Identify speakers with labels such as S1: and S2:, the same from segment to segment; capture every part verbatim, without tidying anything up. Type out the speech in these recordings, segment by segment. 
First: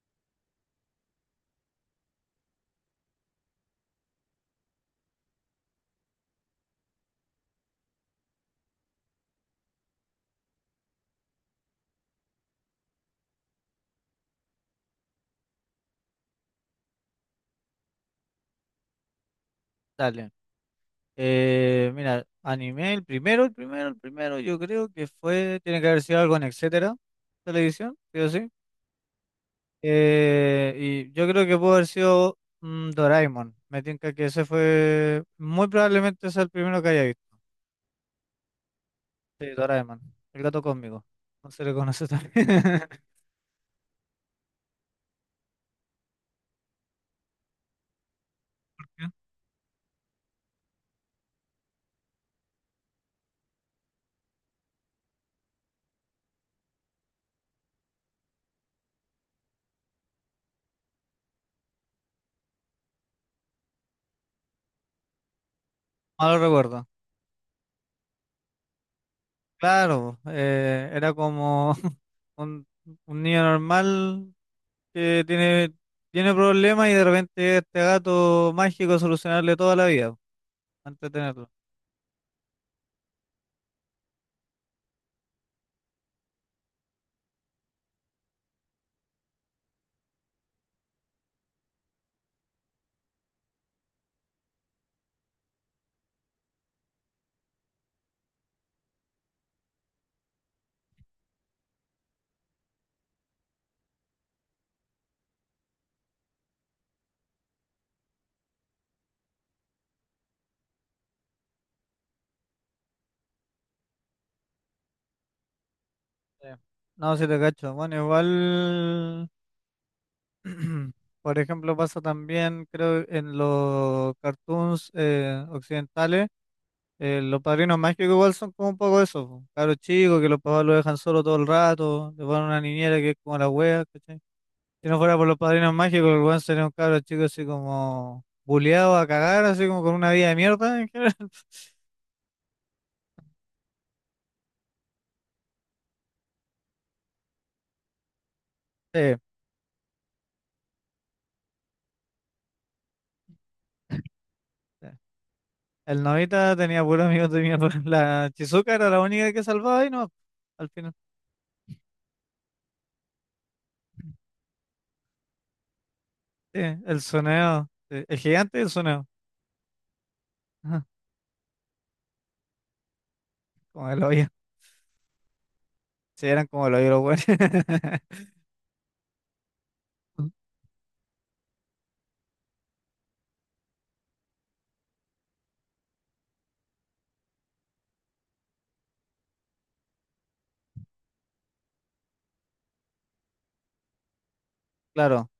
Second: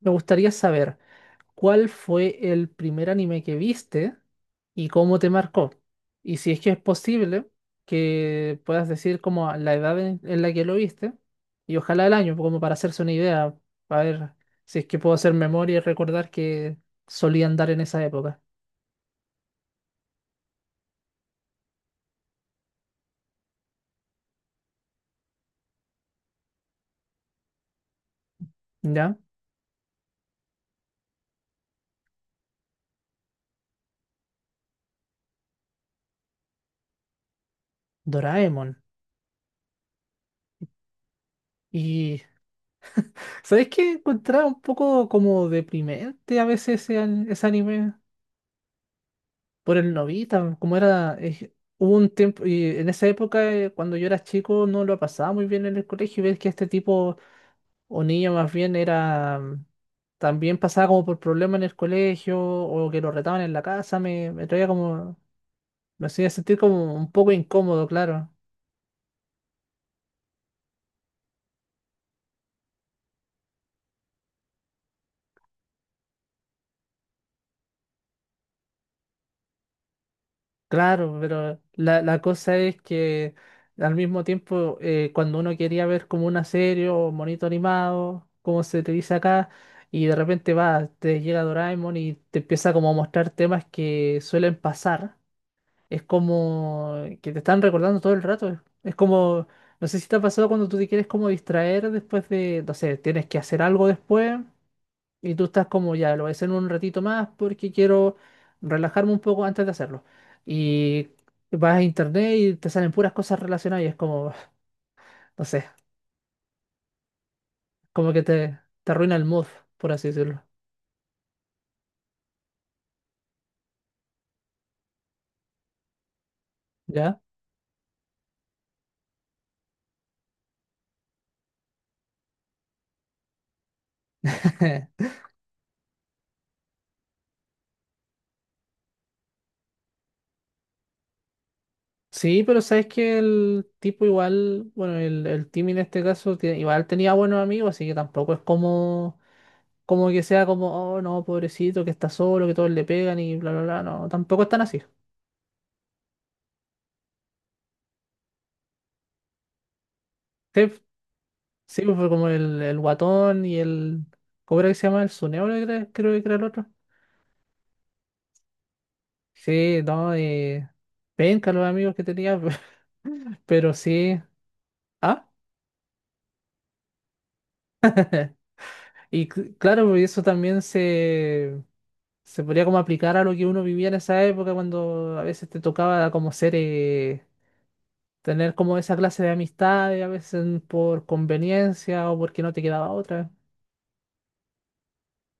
S1: Me gustaría saber cuál fue el primer anime que viste y cómo te marcó. Y si es que es posible, que puedas decir como la edad en, en la que lo viste y ojalá el año, como para hacerse una idea, para ver si es que puedo hacer memoria y recordar que solían dar en esa época.
S2: Dale. Eh, mira, anime, el primero, el primero, el primero, yo creo que fue, tiene que haber sido algo en Etcétera, televisión, sí o sí.
S1: ¿Ya?
S2: Eh, y yo creo que pudo haber sido mm, Doraemon. Me tinca que ese fue, muy probablemente es el primero que haya visto.
S1: Doraemon.
S2: Sí, Doraemon, el gato cósmico. No se le conoce
S1: Y
S2: también.
S1: ¿sabes qué? Encontraba un poco como deprimente a veces ese, an- ese anime. Por el novita, como era, eh, hubo un tiempo, y en esa época, eh, cuando yo era chico, no lo pasaba muy bien en el colegio, y ves que este tipo, o niño más bien, era, mm, también pasaba como por problemas en el colegio, o que lo retaban en la casa, me, me traía como, me hacía
S2: Malo
S1: sentir
S2: recuerdo.
S1: como un poco incómodo, claro.
S2: Claro, eh, era como un, un niño normal que tiene, tiene problemas y de repente este gato mágico solucionarle toda la vida, po,
S1: Claro,
S2: entretenerlo.
S1: pero la, la cosa es que al mismo tiempo, eh, cuando uno quería ver como una serie o monito animado, como se te dice acá, y de repente va, te llega Doraemon y te empieza como a mostrar temas que suelen pasar, es como que te están recordando todo el rato. Es como, no sé si te ha pasado cuando tú te quieres como distraer después de, no sé, tienes que hacer algo después. Y tú estás como ya, lo voy a hacer en un ratito más porque quiero relajarme un poco antes de hacerlo. Y vas a internet y te salen puras cosas relacionadas y es como, no sé,
S2: Sí. No, si te cacho. Bueno,
S1: como que te, te arruina el
S2: igual,
S1: mood, por así decirlo.
S2: por ejemplo, pasa también, creo, en los cartoons eh, occidentales,
S1: ¿Ya?
S2: eh, los padrinos mágicos igual son como un poco eso, po, cabros chicos que los papás lo dejan solo todo el rato, le ponen una niñera que es como la wea, ¿cachai? Si no fuera por los padrinos mágicos, el weón sería un cabro chico así como buleado a cagar, así como con una vida de mierda en general.
S1: Sí, pero sabes que el tipo igual, bueno, el, el Timmy en este caso, tie- igual tenía buenos amigos, así que tampoco es
S2: Sí,
S1: como, como que sea como, oh no, pobrecito, que está solo, que todos le pegan y bla, bla, bla. No, tampoco están así.
S2: sí. El Nobita tenía puros amigos de mierda. La Chizuka era la única que salvaba y no, al final.
S1: Sí, pues fue como el, el guatón y el. ¿Cómo era que se llama? El Suneo, creo, que era- creo que era el
S2: Sí,
S1: otro.
S2: el soneo. Sí, el gigante y el soneo.
S1: Sí, no, eh,
S2: Ajá,
S1: penca los amigos que tenía, pero
S2: como el
S1: sí.
S2: hoyo.
S1: Ah,
S2: Sí, eran como el hoyo los buenos.
S1: y cl- claro, pues eso también se, se podría como aplicar a lo que uno vivía en esa época, cuando a veces te tocaba como ser, eh, tener como esa clase de amistades, a veces por conveniencia o porque no te quedaba otra.
S2: Claro.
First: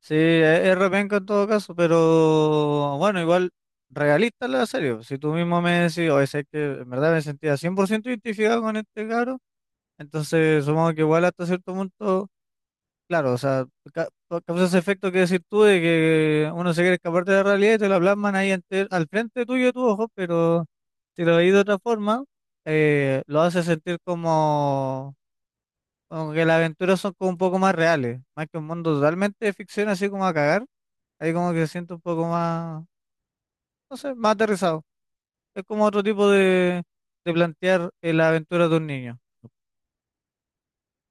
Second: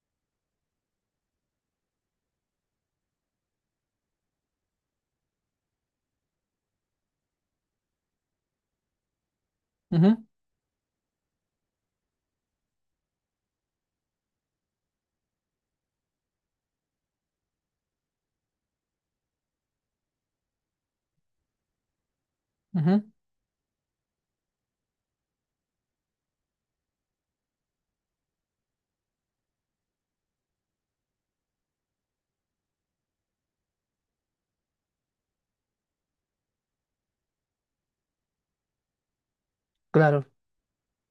S2: Sí, es, es repenca en todo caso, pero bueno, igual realista la serie. Si tú mismo me decís, oye, sé que en verdad me sentía cien por ciento identificado con este caro,
S1: Ujú,
S2: entonces supongo que igual hasta cierto punto. Claro, o sea, ca- pa- causa ese efecto que decir tú de que uno se quiere escapar de la realidad y te la plasman ahí ante- al frente tuyo de tus ojos, pero si lo veis de otra forma,
S1: ujú,
S2: eh, lo hace sentir como, como que las aventuras son como un poco más reales, más que un mundo totalmente de ficción, así como a cagar, ahí como que se siente un poco más, no sé, más aterrizado. Es como otro tipo de, de plantear eh, la aventura de un niño.
S1: claro.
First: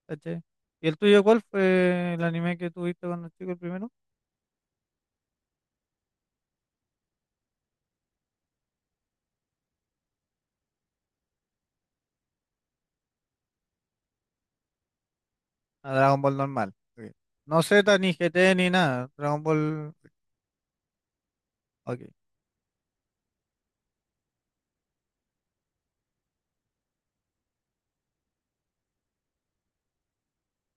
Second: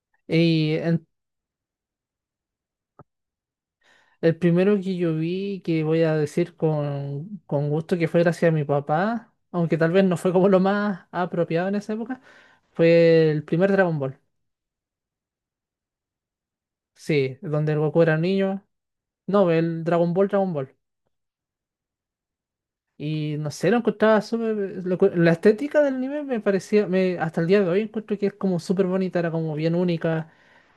S2: ¿Cachai?
S1: Y
S2: ¿Y el
S1: en-
S2: tuyo cuál fue el anime que tuviste cuando chico el primero?
S1: El primero que yo vi, que voy a decir con, con gusto que fue gracias a mi papá, aunque tal vez no fue como lo más apropiado en esa época, fue el primer Dragon Ball.
S2: A Dragon Ball normal. Ok.
S1: Sí,
S2: No
S1: donde
S2: Z,
S1: el Goku
S2: ni
S1: era un
S2: G T,
S1: niño.
S2: ni nada. Dragon
S1: No,
S2: Ball.
S1: el Dragon Ball, Dragon Ball.
S2: Ok.
S1: Y no sé, lo encontraba súper. lo encu- La estética del anime me parecía. Me, hasta el día de hoy encuentro que es como súper bonita, era como bien única.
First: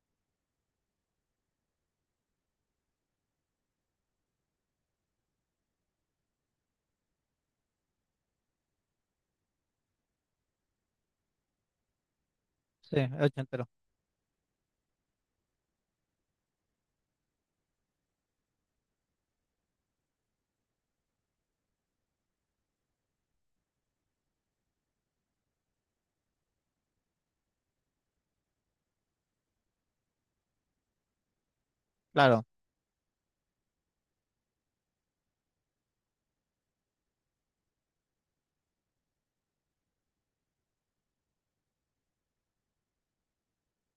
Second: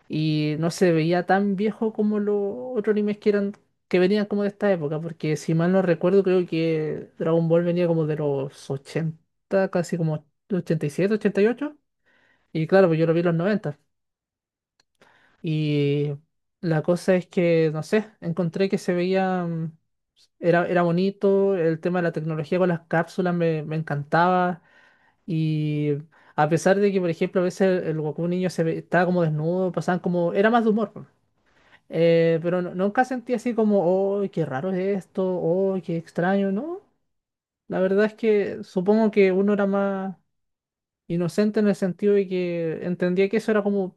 S1: Y no se veía tan viejo como los otros animes que eran. Que venían como de esta época. Porque si mal no recuerdo, creo que Dragon Ball venía como de los ochenta casi como ochenta y siete ochenta y ocho y claro,
S2: Sí,
S1: pues yo
S2: es
S1: lo vi en los
S2: ochentero.
S1: noventa. Y la cosa es que, no sé, encontré que se veía. mm, era, era bonito, el tema de la tecnología con las cápsulas me, me encantaba. Y a pesar de que, por ejemplo, a veces el, el Goku niño se ve- estaba como desnudo, pasaban como. Era más de humor, po. Eh,
S2: Claro.
S1: pero no- nunca sentí así como, ¡oh, qué raro es esto! ¡Oh, qué extraño! No, la verdad es que supongo que uno era más inocente en el sentido de que entendía que eso era como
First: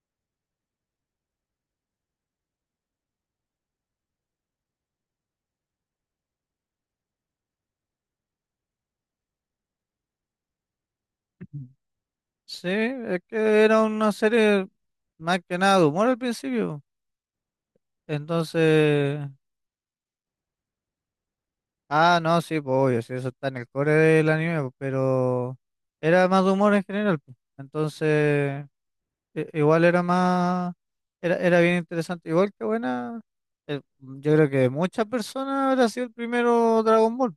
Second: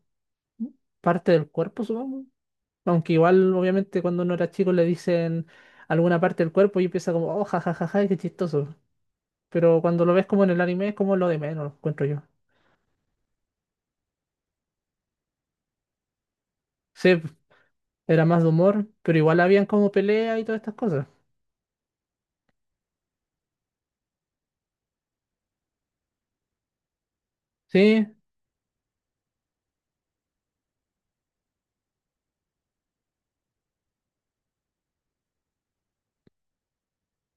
S1: parte del cuerpo, supongo. Aunque igual, obviamente, cuando uno era chico le dicen alguna parte del cuerpo y empieza como, ¡oh, jajajaja, qué chistoso! Pero cuando lo ves como en el anime es como lo de
S2: Ujú.
S1: menos, encuentro yo.
S2: Sí, es que era una serie más que nada de humor al principio.
S1: Sí, era más de humor, pero
S2: Entonces.
S1: igual habían como peleas y todas estas cosas.
S2: Ah, no, sí, pues obvio, sí, eso está en el core del anime, pues, pero era más de humor en general, pues.
S1: Sí,
S2: Entonces, i- igual era más. Era, era bien interesante. Igual que buena. eh, yo creo que muchas personas habrá sido el primero Dragon Ball.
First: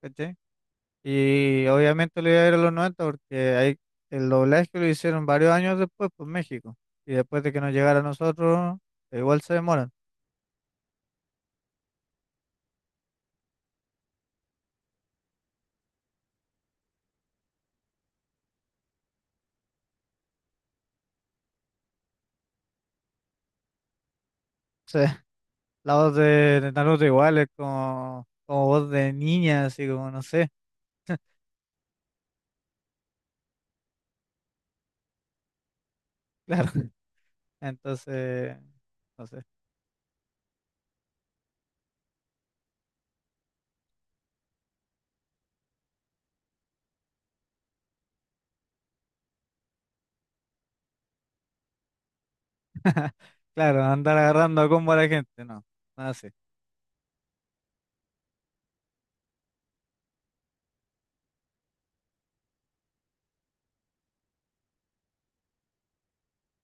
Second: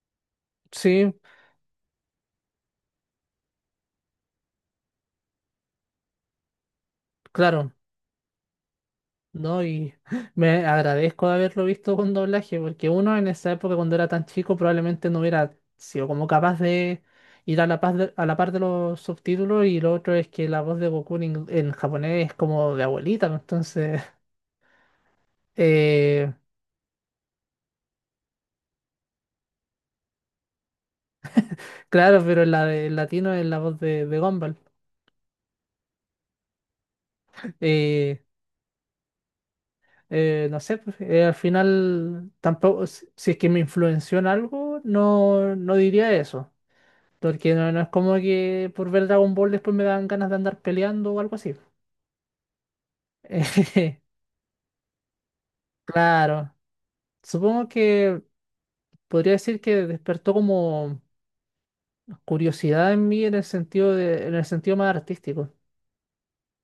S2: ¿Cachai?
S1: sí,
S2: Y obviamente le iba a ir a los noventa porque ahí el doblaje lo hicieron varios años después por México. Y después de que
S1: claro,
S2: nos llegara a nosotros, igual se
S1: ¿no?
S2: demoran.
S1: Y me agradezco de haberlo visto con doblaje, porque uno en esa época cuando era tan chico probablemente no hubiera sido como capaz de ir a la par de, a la par de los subtítulos y lo otro es que la voz de Goku en, ing- en japonés es como de abuelita, ¿no? Entonces,
S2: O sea, la voz
S1: eh,
S2: de, de Naruto igual es como, como voz de niña, así como no sé.
S1: claro, pero en la de en latino es la voz de, de Gumball.
S2: Claro.
S1: Eh,
S2: Entonces, no sé.
S1: eh, no sé, pues, eh, al final tampoco, si si es que me influenció en algo, no, no diría eso. Porque no, no es como que por ver Dragon Ball después me dan ganas de andar peleando o algo así.
S2: Claro, andar agarrando a combo a la gente, no. Nada así.
S1: Claro, supongo que podría decir que despertó como curiosidad en mí en el sentido de, en el sentido más artístico.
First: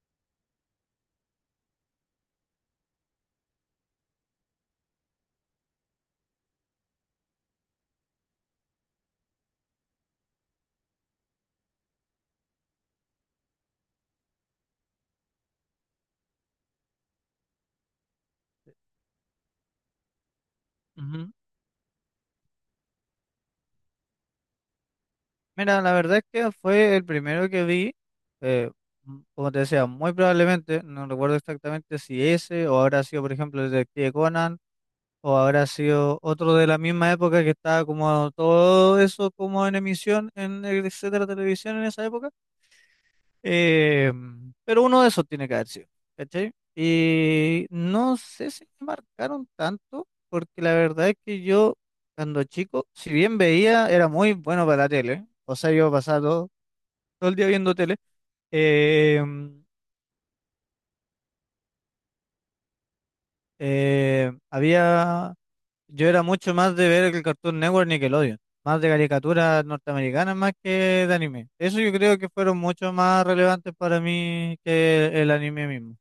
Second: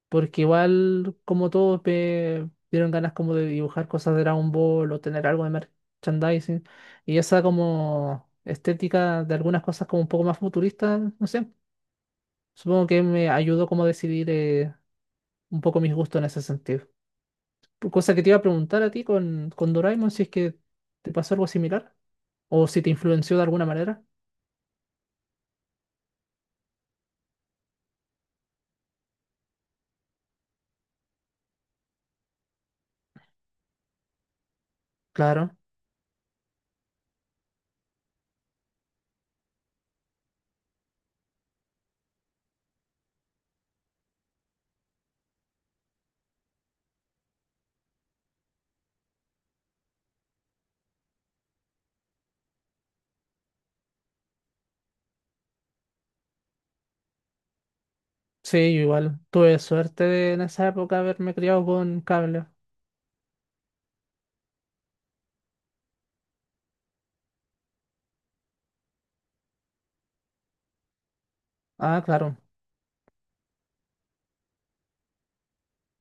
S1: Porque igual, como todos, me dieron ganas como de dibujar cosas de Dragon Ball o tener algo de merchandising. Y esa como estética de algunas cosas como un poco más futurista, no sé. Supongo que me ayudó como a decidir eh, un poco mis gustos en ese sentido. Cosa que te iba a preguntar a ti con, con Doraemon, si es que te pasó algo similar o si te influenció de alguna manera.
S2: Mira, la verdad es que fue el primero que vi, eh, m- como te decía, muy probablemente, no recuerdo exactamente si ese o habrá sido, por ejemplo, el Detective Conan o
S1: Claro.
S2: habrá sido otro de la misma época que estaba como todo eso como en emisión en el etcétera televisión en esa época. Eh, pero uno de esos tiene que haber sido, ¿cachai? Y no sé si me marcaron tanto, porque la verdad es que yo cuando chico, si bien veía, era muy bueno para la tele. O sea, yo pasaba todo el día viendo tele.
S1: Sí, yo igual.
S2: eh,
S1: Tuve suerte de en esa época haberme criado con cable.
S2: eh, Había, yo era mucho más de ver el Cartoon Network Nickelodeon, más de caricaturas norteamericanas más que de anime. Eso yo
S1: Ah,
S2: creo que
S1: claro.
S2: fueron mucho más relevantes para mí que el anime mismo.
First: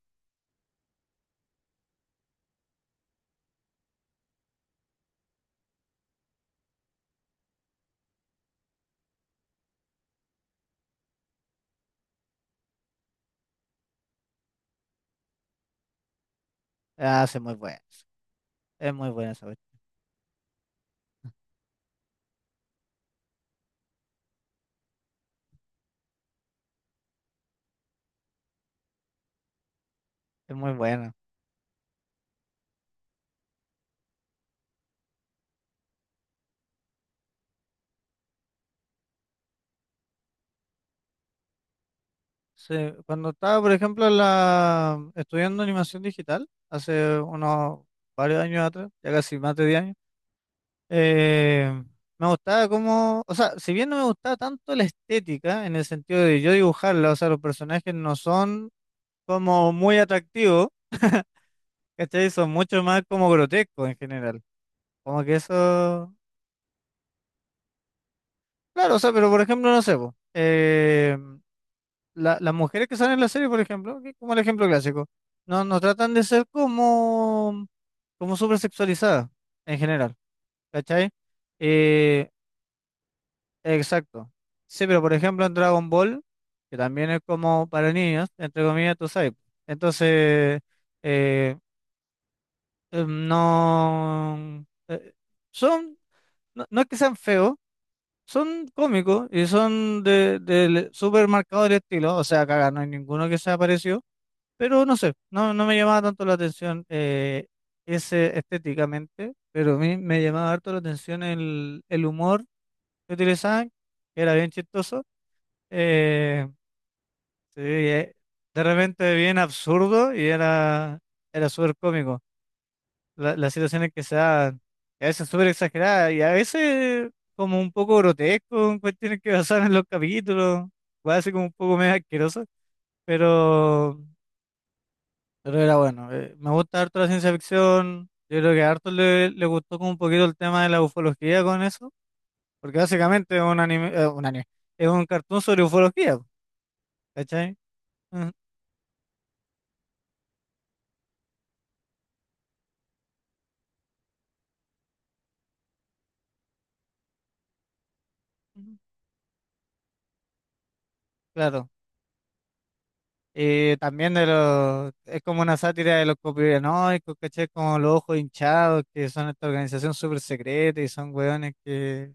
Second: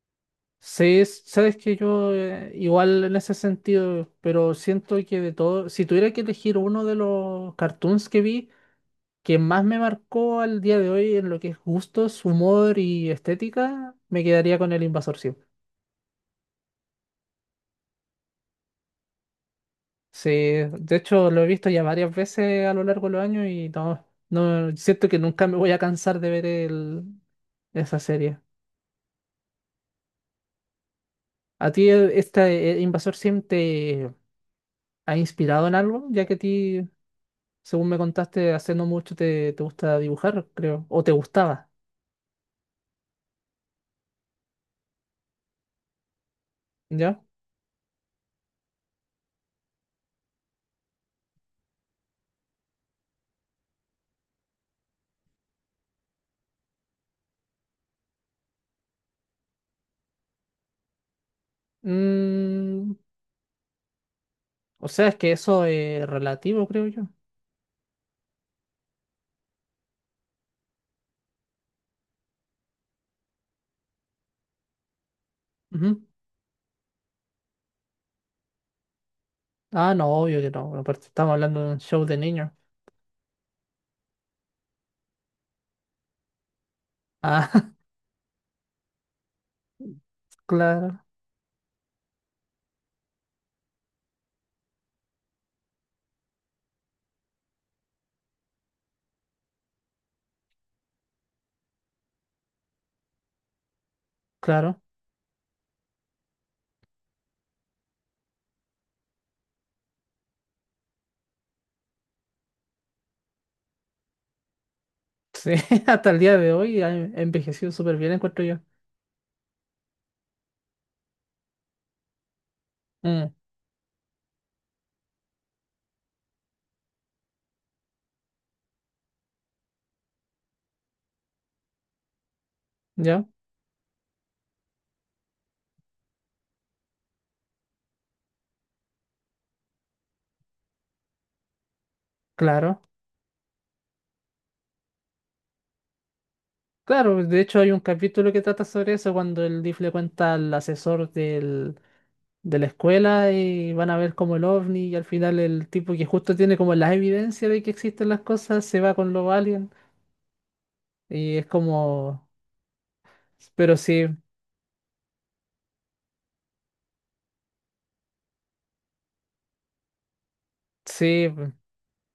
S1: Sí, s- sabes que yo eh, igual en ese sentido, pero siento que de todo, si tuviera que elegir uno de los cartoons que vi, que más me marcó al día de hoy en lo que es gustos, humor y estética, me quedaría con El Invasor siempre.
S2: Ah, sí, muy buena, es muy buena esa cuestión,
S1: Sí, de hecho lo he visto ya varias veces a lo largo de los años y no, no siento que nunca me voy a cansar de ver el, esa serie.
S2: es muy buena.
S1: ¿A ti eh, este eh, Invasor Sim te ha inspirado en algo? Ya que a ti según me contaste, hace no mucho te, te gusta dibujar, creo, o te gustaba,
S2: Sí, cuando estaba, por ejemplo, en la, estudiando animación digital, hace
S1: ¿ya?
S2: unos varios años atrás, ya casi más de diez años. Eh, Me gustaba como, o sea, si bien no me gustaba tanto la estética, en el sentido de yo dibujarla, o sea, los personajes no son como muy atractivos, ¿cachai? Son mucho
S1: Mm,
S2: más como grotescos en general.
S1: o sea, es
S2: Como
S1: que
S2: que
S1: eso es
S2: eso,
S1: relativo, creo yo.
S2: claro, o sea, pero por ejemplo, no sé, po, eh, la- las mujeres que salen en la serie, por ejemplo, que es como el ejemplo clásico, no, no
S1: Ujú.
S2: tratan de ser como, como súper sexualizadas en
S1: Ah, no,
S2: general,
S1: obvio que no. Aparte,
S2: ¿cachai?
S1: estamos hablando de un show de
S2: Eh,
S1: niños.
S2: Exacto. Sí, pero por ejemplo en Dragon Ball, que también es
S1: Ah,
S2: como para niños, entre comillas, tú sabes. Entonces,
S1: claro,
S2: eh, eh, no, eh, Son, no, no es que sean feos, son cómicos y son de, de súper marcado el estilo, o sea, caga, no hay ninguno que sea parecido,
S1: claro.
S2: pero no sé, no, no me llamaba tanto la atención eh, ese estéticamente, pero a mí me llamaba harto la atención el, el humor que utilizaban, que era bien chistoso.
S1: Sí, hasta el día
S2: Eh,
S1: de hoy ha
S2: sí,
S1: envejecido súper bien,
S2: eh,
S1: encuentro yo.
S2: de repente bien absurdo y era, era súper cómico.
S1: Mm,
S2: La- las situaciones que se dan y a veces súper exageradas y a veces como un poco grotesco, en cuestiones que pasaban en los capítulos, puede ser como un poco medio asqueroso,
S1: ¿ya?
S2: pero, pero era bueno. Eh, me gusta harto la ciencia ficción, yo creo que a harto le, le gustó como un poquito el tema de la ufología con eso, porque
S1: Claro.
S2: básicamente es un anime, eh, un anime, es un cartoon sobre ufología,
S1: Claro, de
S2: ¿cachai?
S1: hecho hay un
S2: Mm,
S1: capítulo que trata sobre eso cuando el D I F le cuenta al asesor del, de la escuela y van a ver como el ovni y al final el tipo que justo tiene como la evidencia de que existen las cosas
S2: ujú.
S1: se va con los aliens y es
S2: Claro.
S1: como, pero
S2: Y
S1: sí,
S2: también de los, es como una sátira de los conspiranoicos, ¿cachai? Como los ojos hinchados, que son esta organización súper secreta y son
S1: sí,
S2: hueones que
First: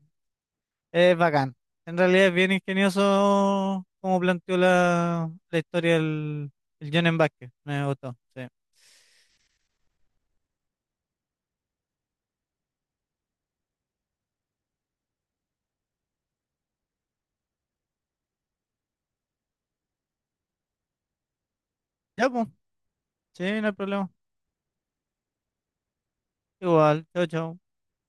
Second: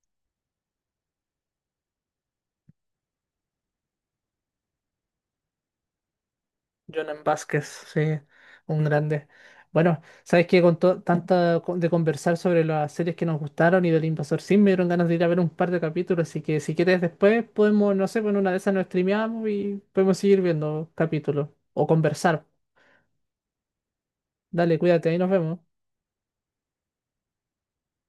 S2: es bacán. En realidad es bien ingenioso como planteó la, la historia el el John
S1: Jonan
S2: Vázquez.
S1: Vázquez,
S2: Me
S1: sí,
S2: gustó, sí.
S1: un grande. Bueno, sabes que con to- tanta co- de conversar sobre las series que nos gustaron y del Invasor Sim me dieron ganas de ir a ver un par de capítulos, así que si quieres después podemos, no sé, con una de esas nos streameamos y podemos seguir viendo capítulos o
S2: Ya,
S1: conversar.
S2: pues, sí, no hay problema.
S1: Dale, cuídate, ahí nos vemos.
S2: Igual, chao, chao.